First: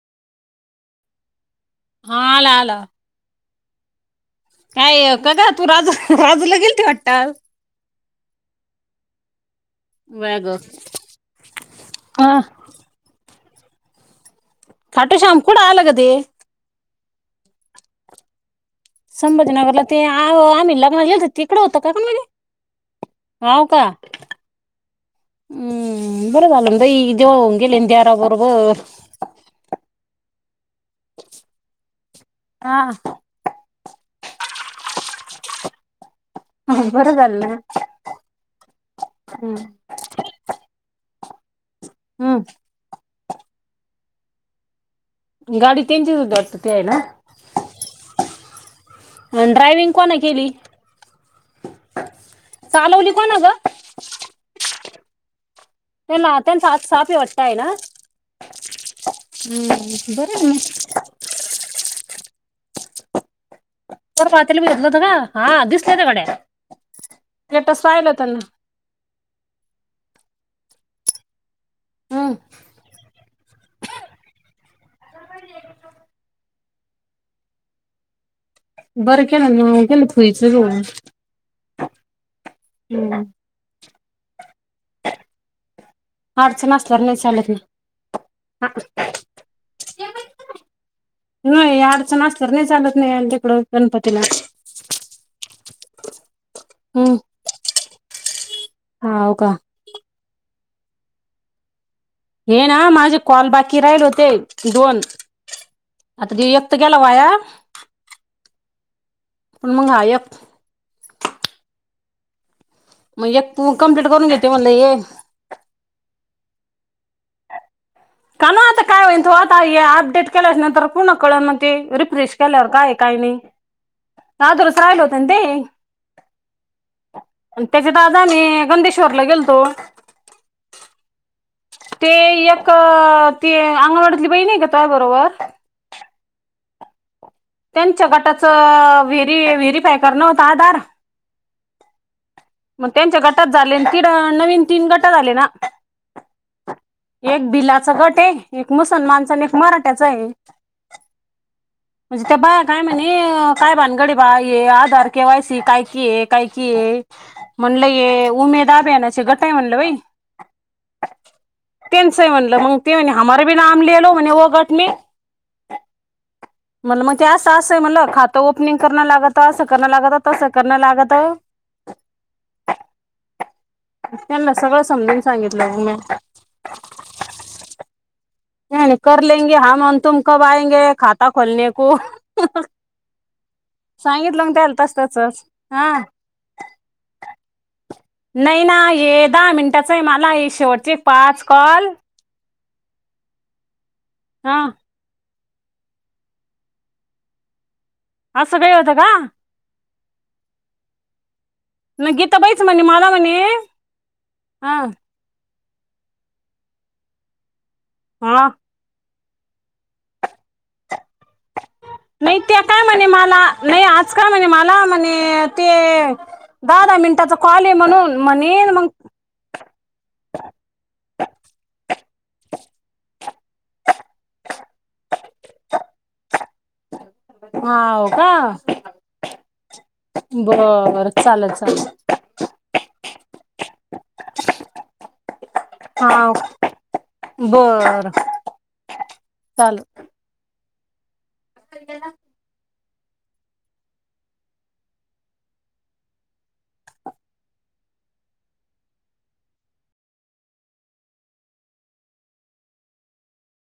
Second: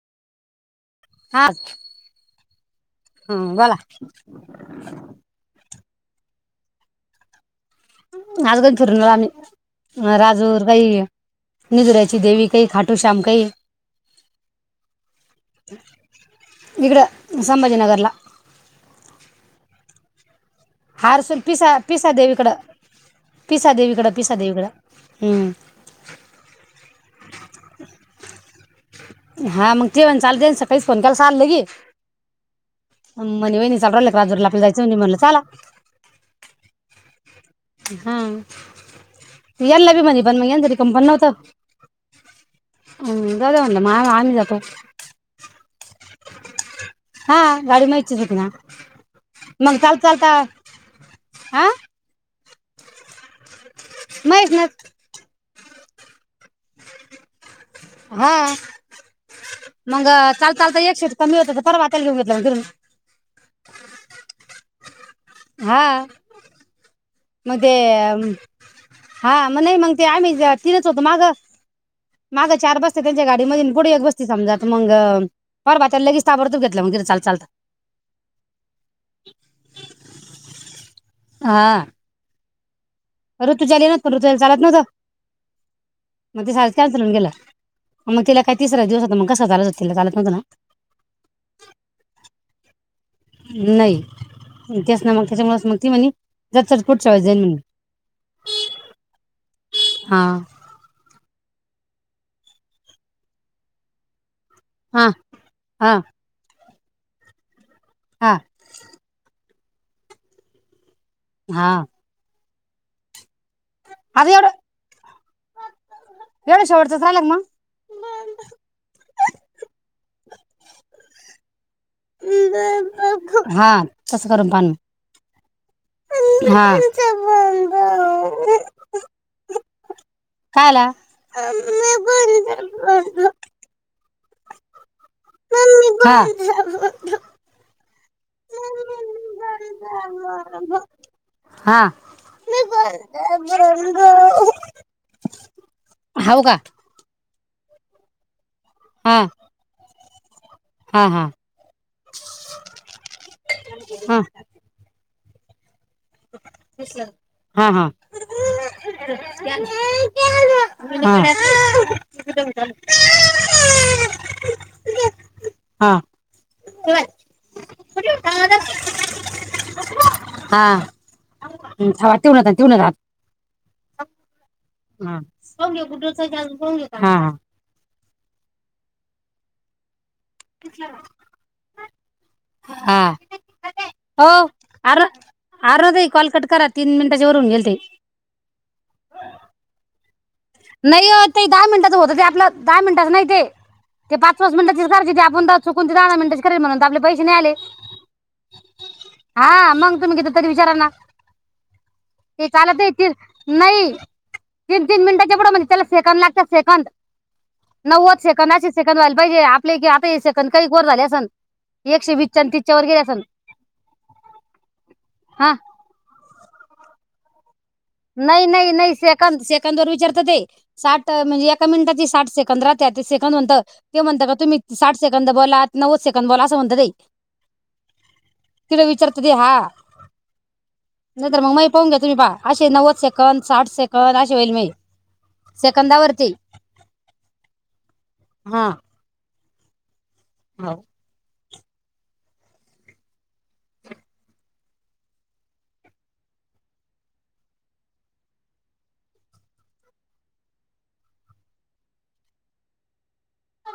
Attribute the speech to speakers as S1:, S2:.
S1: हा
S2: हा आला आला
S1: हम्म बोला
S2: काय का का तू राजू राजूला गेल त वाटत आज
S1: आलो फिरून आलो आम्ही अ
S2: व्हय ग.
S1: राजूर काही निदुऱ्याची
S2: हा
S1: देवी काही खाटू श्याम काही.
S2: खाटू श्याम कुठ आला ग ते.
S1: इकडं संभाजीनगरला.
S2: संभाजीनगरला ते आम्ही लग्ना गेलत
S1: हारसूल
S2: तिकडे
S1: पिसा
S2: होतो का का
S1: पिसा
S2: मग ते.
S1: देवीकडं
S2: हाव
S1: पिसा देेवीकड. पिसा देेवीकड.
S2: हम्म बरं झालं. म्हता देऊन गेले देरा बरोबर.
S1: हा मगतीन चालत तस. काहीच फोन केला सागल की,
S2: हा
S1: म्हणी वहिणी जाबडालेत. राजूरला आपल्या जायचं म्हने, म्हणलं चला.
S2: ह बर झाल ना.
S1: हा
S2: हम्म
S1: याल ना बी म्हणे पण, मग यांना पणं कंपनी न्हवत.
S2: हां.
S1: हम जावू दे म्हनल मा, आम्ही जातो.
S2: गाडी त्याचीच व्हती वाटतं. ती आहे ना?
S1: हा गाडी महेचीचं होती ना.
S2: आण
S1: मग
S2: ड्रायविंग
S1: चालता
S2: कोण केली?
S1: चालता हा
S2: चालवली कोण ग?
S1: माहीत नाई.
S2: त्यानला त्यांचा आ सा पीउ वाटतय ना.
S1: हा मंग
S2: हम्म बरं आहे
S1: चाल
S2: मग.
S1: चालतय, एक शीट कमी होती परवा त्याला घेऊन गेलतो. लाग
S2: पार पातेल बी धुतलं का? हा दिसलं त गड्या
S1: मग ते,
S2: स्टेटस पाहिलं होतं ना.
S1: हा म नही मग ते आम्ही तिघच होतो मागं. मागं
S2: हम्म
S1: चार बसत्या त्यांच्या गाडी मधी आन पुढं एक बस्ती समजात मंग. पर बा, त्याला लगेच ताबडतोब घेतलं, मग चाल चालत.
S2: बरं केलं न्हव, गलत व्हायचं [unintelligible]
S1: ऋतूजाले येन व्हत पण, ऋतुजाले चालत नव्हतं, मग ते
S2: अडचण
S1: सारंच कॅन्सल
S2: असल्यावर
S1: होऊन
S2: नाही
S1: गेलं.
S2: चालत नाही
S1: मग तिला काय
S2: हा,
S1: तिसरा दिवस होता मग कसं करायचं? चालत होत तिला, चालत नव्हतं ना.
S2: नाही अडचण असल्यावर नाही चालत. नाही तिकडं गणपतीला
S1: नही तेच ना, मग तेच्यामुळच मग ती म्हणे, जात्सल पुढच्या वेळीस जाईन म्हणे.
S2: हा ओ का.
S1: हा.
S2: हे ना. माझे कॉल बाकी राहिले होते दोन
S1: हा हा
S2: आता तो एक. तर गेला वाया.
S1: हा.
S2: पण मग हा एक.
S1: हा.
S2: म्हणजे कंप्लीट करून घेते म्हणल एक.
S1: एवढ शेवटचाच रायला का मग.
S2: का ना आता. काय होईन. त आता अपडेट केल्या नंतर पूर्ण कळन मग ते रिप्रिश केल्यावर काय-काय.
S1: हा. तसं करून पान
S2: आधुरच राहील व्हत ना ते.
S1: हा
S2: अन् त्याच्यात आज आम्ही गंदेश्वरला गेलतो.
S1: कायला.
S2: ते या ते अंगणवाडी्तली बाई नई का त्वा बरोबर. त्यांच्या गटाचं व्हेरी व्हेरीफाय करणं होत आधार
S1: हा.
S2: मग त्यांच्या गटात झाले. तिकड नवीन तीन गट झाले ना.
S1: हाव का
S2: एक भिलाचा गट ये. एक
S1: हा
S2: मुसलमानचा आणि एक मराठ्याचा आहे.
S1: हा हा
S2: म्हनजे त्या बाय काय म्हणे. काय भानगड ये
S1: हा
S2: बा आधार. केवायसी काय कि आहे काय की ये
S1: हा हा
S2: म्हणलं
S1: [inaudible]
S2: उमेद अभियानाचे गट आहे म्हणलं बाई त्यांचं आहे म्हणलं मग ते म्हणे हमारे भी नाम ले लो म्हणे वो गट
S1: हा हा
S2: मनलं म ते असं असंय मनल खातं ओपनिंग करण लागत असं करण लागत तसं करणं लागत
S1: [unintelligible] [inaudible]
S2: त्यांना सगळं
S1: हा
S2: समजून सांगितलं मग मी
S1: [unintelligible] हा हा
S2: नाही म्हणे करले गे आम तुम कब आयंगे खाता खोलने को
S1: हा
S2: सांगितलं
S1: हो
S2: मग त्याल
S1: अर
S2: तसतचच हा
S1: अरे ताई कॉल कट करा तीन मिनिटाच्या वरून गेल ते
S2: नई ना हे दहा मिनटाच ये
S1: नइ व ते दहा मिनिटाच होत ते आपलं दहा मिनटच नई ते ते पाच पाच
S2: हा
S1: मिनटाचीच करायची ते आपुन [unintelligible] चुकून ते दहा दा मिनट करेल मनून तर आपले पैसे नई आले
S2: असं काही होतं का
S1: तुमि घेतलं तरी विचारांना
S2: मग
S1: ते
S2: गीताबाईच
S1: काल
S2: म्हणे
S1: ते नाही
S2: मला म्हणे
S1: नई
S2: हा
S1: तीन तीन मिनिटा पुढं म्हणजे त्याला सेकंद लागत्या सेकंद नव्वद
S2: हा
S1: सेकंद आशे सेकंद व्हायला पाहिजे आपले एक हे सेकंद कैक वर झालं आसन
S2: नाही त्या काय म्हणे मला नाही आज काय म्हणे मला म्हणे
S1: हा
S2: ते दहा दा मिनटाचां कॉल आहे म्हणून
S1: नाही
S2: म्हणे
S1: नाही
S2: मग
S1: नाही सेकंद सेकंद वर विचारत ते साठ म्हणजे एका मिनिटाची साठ सकंदरा तेतीस त म्हण ते म्हणत का तुम्ही साठ सेकंद बोला नव्वद सेकंद बोला असं म्हणत ते-
S2: हाव का
S1: तिला विचारतो दे हा
S2: बर
S1: नाही तरर
S2: चालेल
S1: मग माही
S2: चालेल
S1: पाहून घ्या तुम्ही पाहा नव्वद सेकड साठ सेकड असे होईल मी
S2: हा
S1: सेकंदावरती
S2: बर
S1: हा
S2: चालू
S1: हो
S2: गेला